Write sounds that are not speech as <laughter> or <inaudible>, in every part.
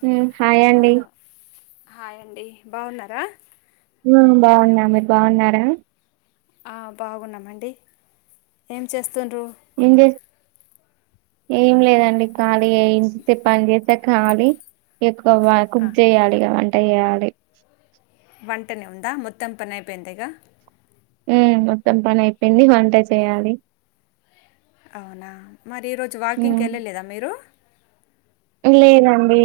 Whom hi అండి hello hi అండి బాగున్నారా ఊ బాగున్నా మీరు బాగున్నారా ఆ బాగున్నామండి ఏం చేస్తుండ్రు ఏం చే ఏం లేదండి ఖాళీయే ఇంటి పని జేస్తే ఖాళీ ఎక్ ఒవ్వా ఆ కుక్ జేయాలి ఇగ వంట ఏయాలి వంటనే ఉందా మొత్తం పని అయిపోయిందిగా ఊమ్ మొత్తం పని అయిపోయింది వంట చేయాలి అవునా మరి ఈరోజు వాకింగ్ కి ఉమ్ ఎళ్ళలేదా మీరు లేదండీ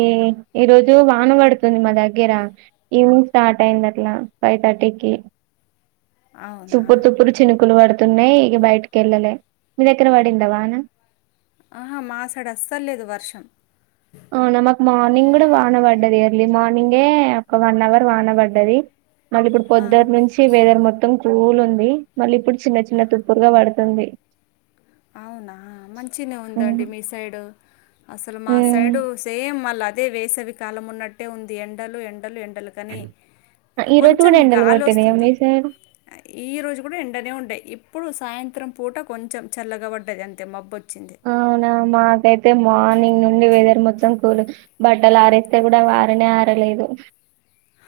ఈరోజు వాన వడుతుంది మా దగ్గర ఈవినింగ్ స్టార్ట్ అయింది అట్లా ఫైవ్ తట్టీకి అవునా సుపుర్ తుపురు చినుకులు వడు తున్నాయ్ ఇగ బయటకి ఎళ్ళలే మీ దగ్గర వడిందా వానా అహా మా సైడ్ అస్సల్ లేదు వర్షం అవునా మాక్ మార్నింగ్ గూడా వాన వడ్డదిగ ఎర్లీ మార్నింగే ఒక వన్ అవర్ వాన వడ్డది మలి ఇప్పుడు ఆ పొద్దట్నుంచి వెదర్ మొత్తం పూల్ ఉంది మళ్ళీ ఇప్పుడు చిన్న చిన్న తుప్పుడుగా వడుతుంది అవునా మంచినే ఉందండి మీ సైడు అసలు మా ఉమ్. సైడు సేమ్ మళ్ళ అదే వేసవి కాలం ఉన్నట్టే ఉంది ఎండలు ఎండలు ఎన్ డలు కానీ ఈ రోజు కొంచెం కూడా ఎండలు గాలి కొట్టినయా ఒస్తుంది మీ సైడ్ ఈ రోజు గుడా ఎండనే ఉండే ఇప్పుడు సాయన్ త్రం పూట కొంచెం చల్లగ వడ్డది అంతే మబ్బొ అవునా మాకైతే మార్నింగ్ నుండి వేదరు మొ సం కూలు బట్టలు ఆరేస్తే గుడంగ ఆరినయా ఆరలేదో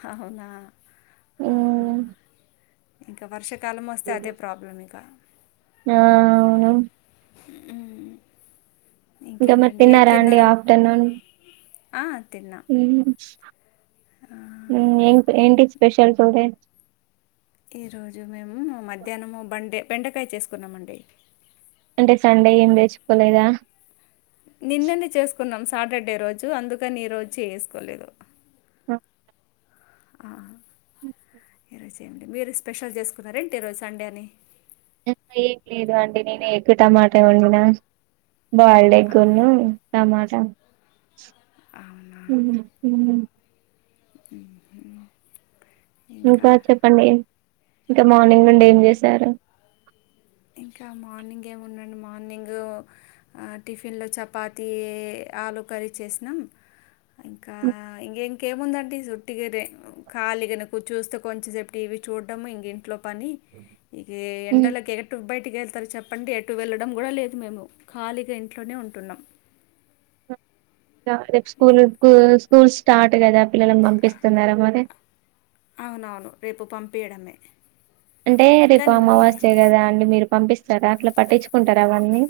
హ అవునా ఆహా ఉమ్. ఇంక వర్ష ఆ అవును ఆ ఇంకా మరి తిన్నారా అండి ఆఫ్టర్నూన్ ఆ! తిన్నా. ఉం ఎంటి స్పెషల్ టుడే ఈరోజు మేము మధ్యాహ్నము బండే బెండకాయ చేసుకున్నామండి అంటే సండే ఏం తెచ్చుకోలేదా నిన్ననే చేసుకున్నాం సాటర్డే రోజు అందుకనీ ఈ రోజు చేసుకోలేదు ఆ ఆ ఈ రోజు ఏంటి మీరు స్పెషల్ చేసుకున్నారేంటి ఈరోజు సండే అని ఏం లేదు అండి నేను ఎగ్గు టమాటా వండినా బాయిల్డ్ ఎగ్ ఆహా, ను టమాటా అవునా ఇంకా చెప్పండి ఇంకా మార్నింగ్ నుండి ఏం చేశారు ఇంకా మార్నింగ్ ఏముండండి మార్నింగ్ టిఫిన్లో ఆ చపాతీ ఆలుూ కర్రీ చేసినాం ఇంకా ఉమ్, ఇంకేం ఇంకేముందండి వుట్టి గనే ఖాళీగనే కూర్ చూస్తే కొంచంసేపు టీవీ చూడము ఇంక ఇంట్లో పని ఇగ ఎండల కే బయటికి వెళ్తారు చెప్పండి ఎటు వెళ్ళడం కూడా లేదు మేము ఖాళీగా ఇంట్లోనే ఉంటున్నాం రేపు స్కూల్ స్కూల్ స్టార్ట్ కదా పిల్లల పంపిస్తున్నారా మరి అవునవును రేపు పంపియడమే అంటే రేపు అమావాస్య కదా అండి మీరు పంపిస్త సరే అట్లో పట్టించుకుంటారా అవన్నీ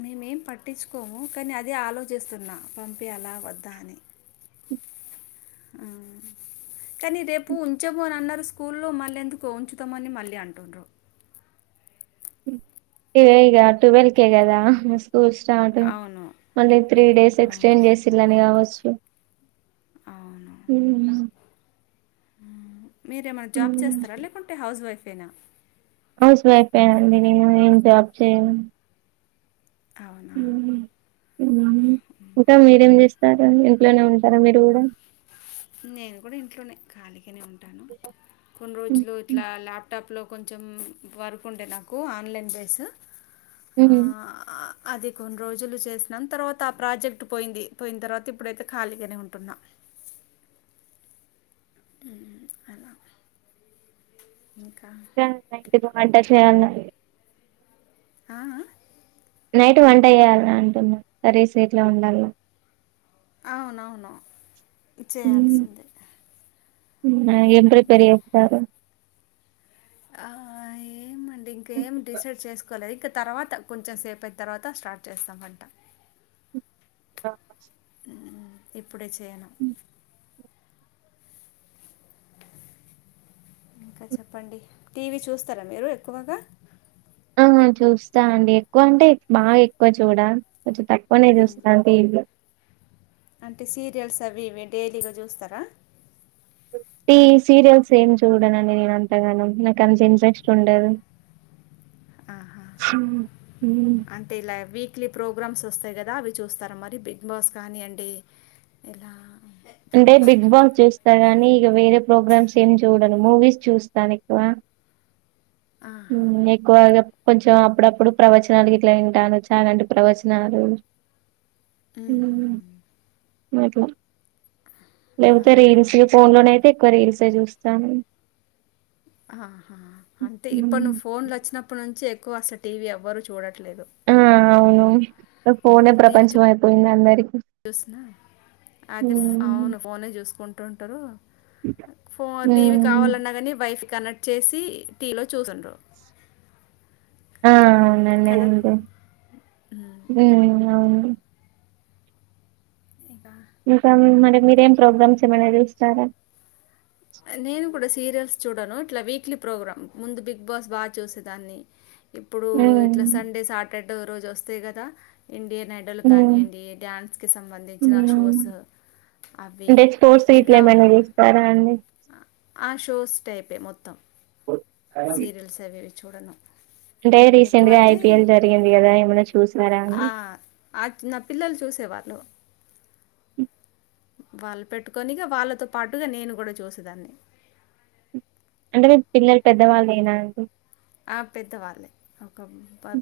మేమేం పట్టించుకోము కానీ అదే ఆలోచిస్తున్నా పంపియాలా వద్దా అని ఆ. కానీ రేపు ఉంచము అని అన్నారు స్కూల్లో మళ్ళెందుకు ఉంచుతామని మళ్ళీ అంటుండ్రు ఇదే ఇగ ట్వెల్కే గదా స్కూల్ స్టార్ట్ అవును మళ్ళీ త్రీ డేస్ అవును ఎక్స్టెండ్ చేసిళ్ళని కావచ్చు అవును ఉం మీరేమైనా జాబ్ ఉమ్. చేస్తారా లేకుంటే హౌస్ వైఫ్ యే నా హౌస్ వైఫే అండి నేను ఏం జాబ్ చేయను అవునా హు హమ్ ఇంకా మీరేం చేస్త ఇంట్లోనే ఉంటారా మీరు కూడా నేను కూడా ఇంట్లోనే ఖాళీగానే ఉంటాను కొన్ని రోజులు ఇట్లా ల్యాప్టాప్ లో కొంచెం వర్క్ ఉండే నాకు ఆన్లైన్ బేస్ ఆ, ఉం అది కొన్ని రోజులు చేసినాం తర్వాత ఆ ప్రాజెక్ట్ పోయింది పోయిన తర్వాత ఇప్పుడైతే ఖాళీగానే ఉంటున్నా అలా <inaudible> ఇంటి బ అంట చేయాలడి <unintelligible> ఆ ఆ నైట్ వంట చేయాల్నా అంటున్నా సరే సీట్లో ఉండాలి అవునవును చేయాల్సిందే ఎప్పురు పెరిస్తారు <unintelligible> ఆ ఏమండి ఇంకేమి డిసైడ్ చేసుకోలే తర్వాత కొంచెం సేపు అయిన తర్వాత స్టార్ట్ చేస్తా మట్ట ఆ <unintelligible> ఇప్పుడే చేయను ఇంకా చెప్పండి టీవీ చూస్తారా మీరు ఎక్కువగా ఆ చూస్తా అండి ఎక్కువ అంటే బాగా ఎక్కువ చూడ కొంచెం తక్కువనే చూస్తా చూస్తా టీవీ అంటే సీరియల్స్ అవి ఇవి డైలీగా చూస్తారా టీవీ సీరియల్స్ ఏం చూడనండి నేను అంతగానం నాకు అంత ఇంట్రెస్ట్ ఉండదు ఆహా ఉమ్ అంటే ఇలా వీక్లీ ప్రోగ్రామ్స్ వస్తాయి కదా అవి చూస్తారు మరి బిగ్ బాస్ కానీ అండి ఇలా అంటే బిగ్ బాస్ చూస్తా కానీ ఇక వేరే ప్రోగ్రామ్స్ ఏం చూడను మూవీస్ చూస్తాను ఎక్కువ ఉ ఎక్కువగా కొంచెం అప్పుడప్పుడు ప్రవచనాలు గిట్ల వింటాను చాగంటి ప్రవచనాలు ఉ హు అయిపో లేకపోతే అవునా? రియల్ సే ఫోన్ లోనే అయితే ఎక్కువ రియల్ సే చూస్తాను ఆహా అంటే ఇప్పుడు మ్మ్. నువ్వు ఫోన్లు వచ్చినప్పటి నుంచి ఎక్కువ అస్తలు టీవీ ఎవ్వరు చూడట్లే ఆ అవును ఫోనే అవునా? టీవీ ప్రపంచం అయిపోయింది అందరికి చూసిన అది మ్మ్. అవును ఫోనే చూసుకుంటుంటారు ఫోన్ టీవీ మ్మ్. కావాలన్నా కాని వైఫ్ కనెక్ట్ చేసి టీవీలో చూస్తుండు ఆ అవునండి ఉంది ఉమ్. ఊ అవును ఇంకా ఇంకా మరి మీరేం ప్రోగ్రామ్స్ ఏమైనా చూస్తారా నేను కూడా సీరియల్స్ చూడను ఇట్లా వీక్లీ ప్రోగ్రామ్ ముందు బిగ్ బాస్ బాగా చూసేదాన్ని ఇప్పుడు ఇట్లా మ్మ్. సండే సాటర్డే రోజు వస్తాయి కదా ఇండియన్ ఐడల్ కానీ మ్మ్. అండి డాన్స్ కి సంబంధించిన మ్మ్. షోస్ అవి అంటే స్పోర్ట్స్ గిట్ల ఇంకా ఏమైనా చేస్తారా ఆ షోస్ టైపే మొత్తం సీరియల్స్ అవేవి చూడను అంటే రీసెంట్ గా ఎక్కువయితే ఐపీఎల్ జరిగింది కదా ఏమైనా చూసారా అని ఆ నా పిల్లలు చూసే వాళ్ళలు ఉ వాళ్ళు పెట్టుకొని ఇగ వాళ్ళతో పాటుగా నేను కూడా చూసేదాన్ని అంటే మీ పిల్లలు పెద్దవాళ్ళు మీకు ఆ పెద్దవాళ్ళే ఒక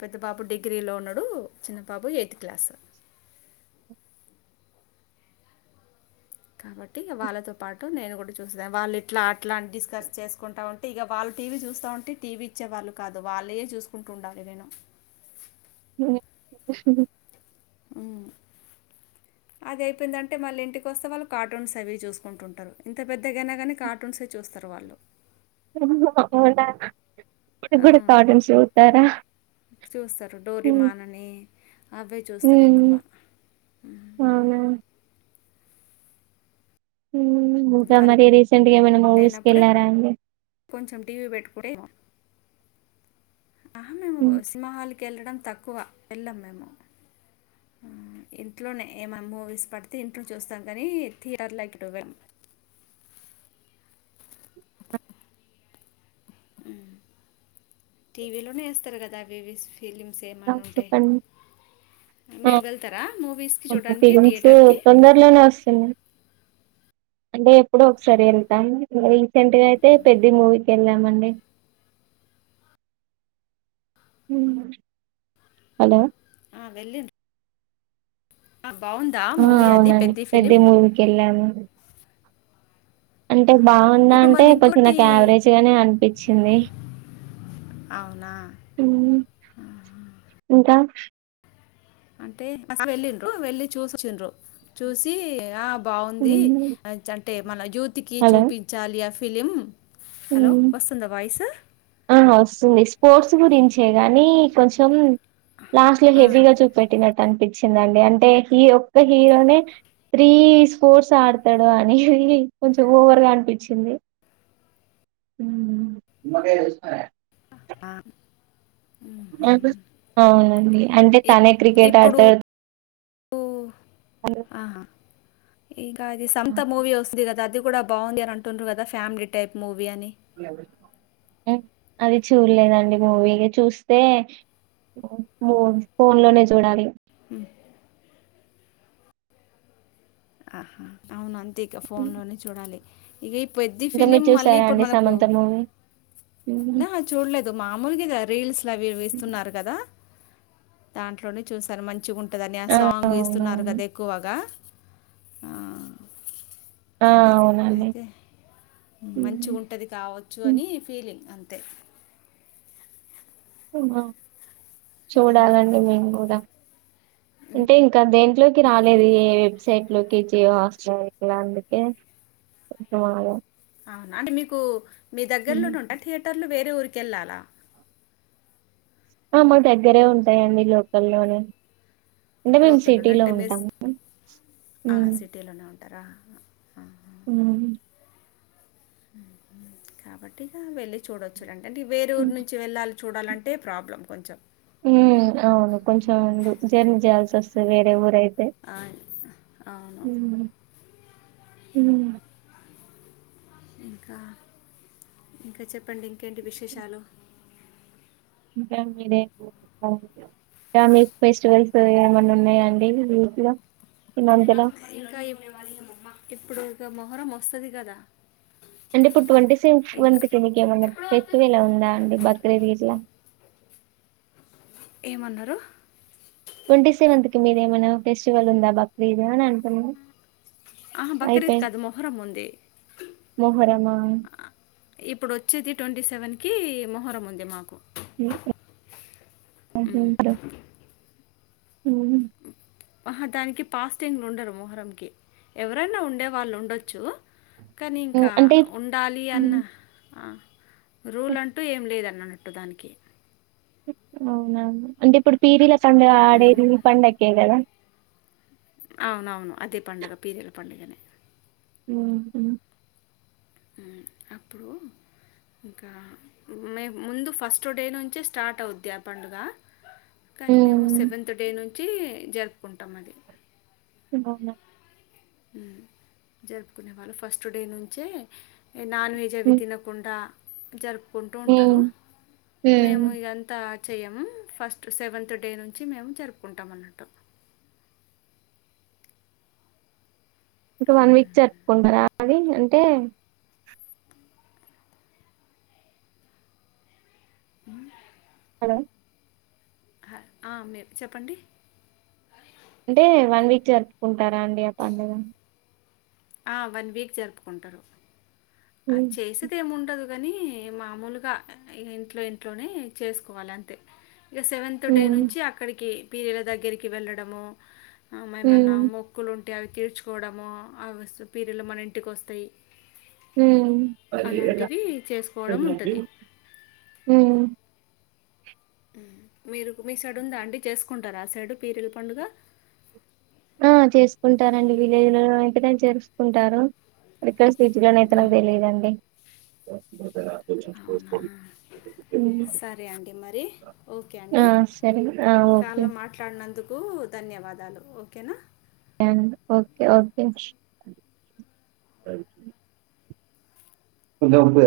పెద్ద బాబు డిగ్రీ డిగ్రీ లో ఉన్నాడు చిన్న బాబు ఎయిత్ క్లాస్ కాబట్టి వాళ్ళతో పాటు నేను కూడా చూసాను వాళ్ళు ఇట్లా అట్లా డిస్కస్ చేసుకుంటా ఉంటే ఇక వాళ్ళ టీవీ చూస్తా ఉంటే టీవీ ఇచ్చే వాళ్ళు కాదు వాళ్ళయే చూసుకుంటు ఉండాలి నీను ఉ ఉమ్. అది అయిపోయిందంటే మళ్ళీ ఇంటికి వస్తే వాళ్ళు కార్టూన్స్ అవి చూసుకుంటుంటారు ఇంత పెద్దగైన కానీ కార్టూన్స్ చూస్తారు చూస్తారు వాళ్లు అవునా ఇప్పటికీ కూడా ఆ. కార్టూన్స్ చూస్తారా చూస్తారు డోరేమాన్ అని అవే చూస్తారు ఎక్కువ ఉమ్ అవునా ఇకా వాళ్ళు మరి రీసెంట్గా ఏమైనా మూవీస్ కి వెళ్ళారా అండి మేము టీవి పెట్టుకుంటున్నాం ఆహా మేము హ్మ్. సినిమా హాల్ కి వెళ్ళడం తక్కువ వెళ్ళాం మేము ఆ, ఉ ఇంట్లోనే ఏమైనా మూవీస్ పడితే ఇంట్లో చూస్తాం కానీ థియేటర్లో ఎప్పుడు వెళ్దాం అవునా ఉ టీవీలోనే ఎస్తారు కదా అవివి ఫిలిమ్స్ ఏమన్నా ఉంటాయి మీరు వెళ్తారా మూవీస్కి చూడడానికి గంచి థియేటర్కి తొందరలోనే వస్తుంది అంటే ఎప్పుడో ఒకసారి వెళ్తాం రీసెంట్గా అయితే పెద్ది మూవీ వెళ్ళామండి హలో ఆ వెళ్ళిం ఆ మూవీ అది అవునండి పెద్ద ఫిలిం పెద్ది మూవీకి వెళ్ళాము అంటే ఆహా. బాగుందా ఇప్పుడు అంటే మళ్ళీ కొంచం ఇంకోటి నాకు యావరేజ్గానే అనిపించింది అవునా హ్మ్. ఇంకా అంటే ఫస్ట్ వెళ్ళండ్రు వెళ్లి చూసోచిండ్రు చూసి ఆ బాగుంది హ్మ్. అంటే మన యూత్కి హలో చూపించాలి అ ఫిలిం హలో వస్తుందా వాయిస్ ఆ వస్తుంది స్పోర్ట్స్ గురించే గాని కొంచెం లాస్ట్ లో ఆ. హెవీగా చూపెట్టినట్టు అనిపించిందండి అంటే ఈ ఒక్క హీరోనే త్రీ స్పోర్ట్స్ ఆడతాడు అని ది కొంచెం ఓవర్ గా అనిపించింది ఊ ఆ అవునండి అంటే తనే క్రికెట్ ఆడతాడు ఉ తను ఆహా ఇగ అది సమ్త మూవీ వస్తుంది కదా అది కూడా బాగుంది అని అంటున్రు కదా ఫ్యామిలీ టైప్ మూవీ అని అది చూడలేదండి మూవీ ఇగ చూస్తే మూ ఫోన్ లోనే చూడాలి అహ అవును అంతే ఇక ఫోన్ లోనే చూడాలి ఇగ ఈ పెద్ది ఇంకా మీరు ఫిలిం మళ్ళీ చూసారా ఇప్పుడు అండి మనకు సమంత మూవీ నా చూడలేదు మామూలుగా ఇగ రీల్స్ అవి ఇస్తున్నారు కదా దాంట్లోనే చూసాను మంచిగా ఉం ఉంటదని ఆ సాంగ్ ఇస్తున్నారు కదా ఎక్కువగా ఆ అదే అవునండి అయితే మంచి హ్మ్. గుంటది కావచ్చు హ్మ్. అని ఫీలింగ్ తే ఆ చూడాలండి మేము కూడా అంటే ఇంకా దేంట్లోకి రాలేదు ఏ వెబ్ సైట్ లోకి జియో హాట్స్టార్ లాంటికి అవునా అంటే మీకు మీ దగ్గర్లో హ్మ్. నే ఉంట థియేటర్లు వే వేరే ఉర్కేల్లల ఆ మా దగ్గరే ఉంటాయండి లోకల్లోనే అంటే మేము లోకల్లో సిటీలో అంటే మేస్ ఉంటాము ఆ సిటీలోనే ఉంటారా అ ఉమ్ కాబట్టిగా వెళ్ళి చూడొచ్చుడు అంటే వేరే ఊరు హ్మ్. నుంచి వెళ్ళాలి చూడాలంటే ప్రాబ్లం కొంచం ఉ అవును కొంచెం జర్నీ చేయాల్సి వస్తది వేరే ఊర అయి అవును ఊ ఇంకా ఇంకా చెప్పండి ఇంకేంటి విశేషాలు ఇంకా <unintelligible> ఫ్యామిలీ ఫెస్టివల్స్ ఏమన్నా ఉన్నాయాండి ఈ వీక్లో ఇంకా ఇప్పు ఇప్పుడు ఇక మొహరం వస్తది కదా అంటే ఇప్పుడు ట్వంటీ సె ఇక ట్వంటీ కేమన్న ఎప్పుడు వస్తాయి ఫెస్టివల్ ఉందా అండి బక్రీద్ గిట్ల ఏమన్నారు ట్వంటీ సెవెంత్ కి మీదేమైనా ఫెస్టివల్ ఉందా బక్రీదు అని అంటున్నా ఆహా, అయితే బక్రీద్ కాదు మొహరం ఉంది మోహరమా ఇప్పుడు వచ్చేది ట్వంటీ సెవెంత్ కి మొహరం ఉంది మాకు ఉహు ఉమ్ ఉమ్ ఆహా దానికి ఫాస్టింగ్ ఉండరు మొహరంకి ఎవరైనా ఉండే వాళ్ళు ఉండొచ్చు కానీ ఇంకా అంటే ఉండాలి అన్న ఉమ్, ఆ రూల్ అంటూ ఏం లేదనన్నట్టు దానికి అవునవును అంటే ఇప్పుడు పీరీల పండుగ ఉమ్. ఆడేది ఈ పండక్కే కదా అవునవును అదే పండుగ పీరీల పండుగనే ఉహు మ్మ్ అప్పుడూ ఇంకా మే ముందు ఫస్ట్ డే నుంచే స్టార్ట్ అవుద్ది ఆ పండుగ కానీ మేము ఉమ్, సెవెంత్ డే నుంచి జరుపుకుంటాం అది అవును జరుపుకునే వాళ్ళు ఫస్ట్ డే నుంచే నాన్ వెజ్ అవి ఉమ్ తినకుండా జర్పు కొంటూ ఉంటారు ఉమ్ మేము ఉమ్. ఇదంత చేయము ఫస్ట్ సెవెంత్ డే నుంచి మేము జరుపుకుంటాం అన్నట్టు ఇంక వన్ వీక్ జప్పుకుంటారు అది అంటే అ ఎక్కడ ఆ మీర్ చెప్పండి అంటే వన్ వీక్ జరుపుకుంటారా అండి ఆ పండుగ ఆ వన్ వీక్ జరుపుకుంటారు అ హ్మ్. చేసేదేమి ఉండదు కాని మామలుగా ఇంట్లో ఇంట్లోనే చేసుకోవాలి అంతే ఇక సెవెంత్ డే హ్మ్. నుంచి అక్కడికి పీర్ల దగ్గరికి వెళ్ళడము అ మ ఏమన్నా హ్మ్. మొక్కులు అంటే అవి తీర్చుకోవడము అవి పీరులు మన ఇంటికి వస్తాయి ఉమ్ చేసుకోవడం ఉంటది. ఉమ్ మీరు మీ సైడ్ ఉందా అండి చేసుకుంటారా ఆ సైడు పీరిల పండుగ ఆ చేసుకుంటారండి విలేజ్ లో ఎక్కడైనా చేసుకుంటారు ఇక ఫీజగానయితే నాకు తెలిదండి అవునా? సరే అండి మరి ఓకే ఆ! అండి సరే. ఆ! ఓకే. కాల్లో మాట్లాడినందుకు కూ ధన్యవాదాలు ఓకేనా ఓకే ఓకే అద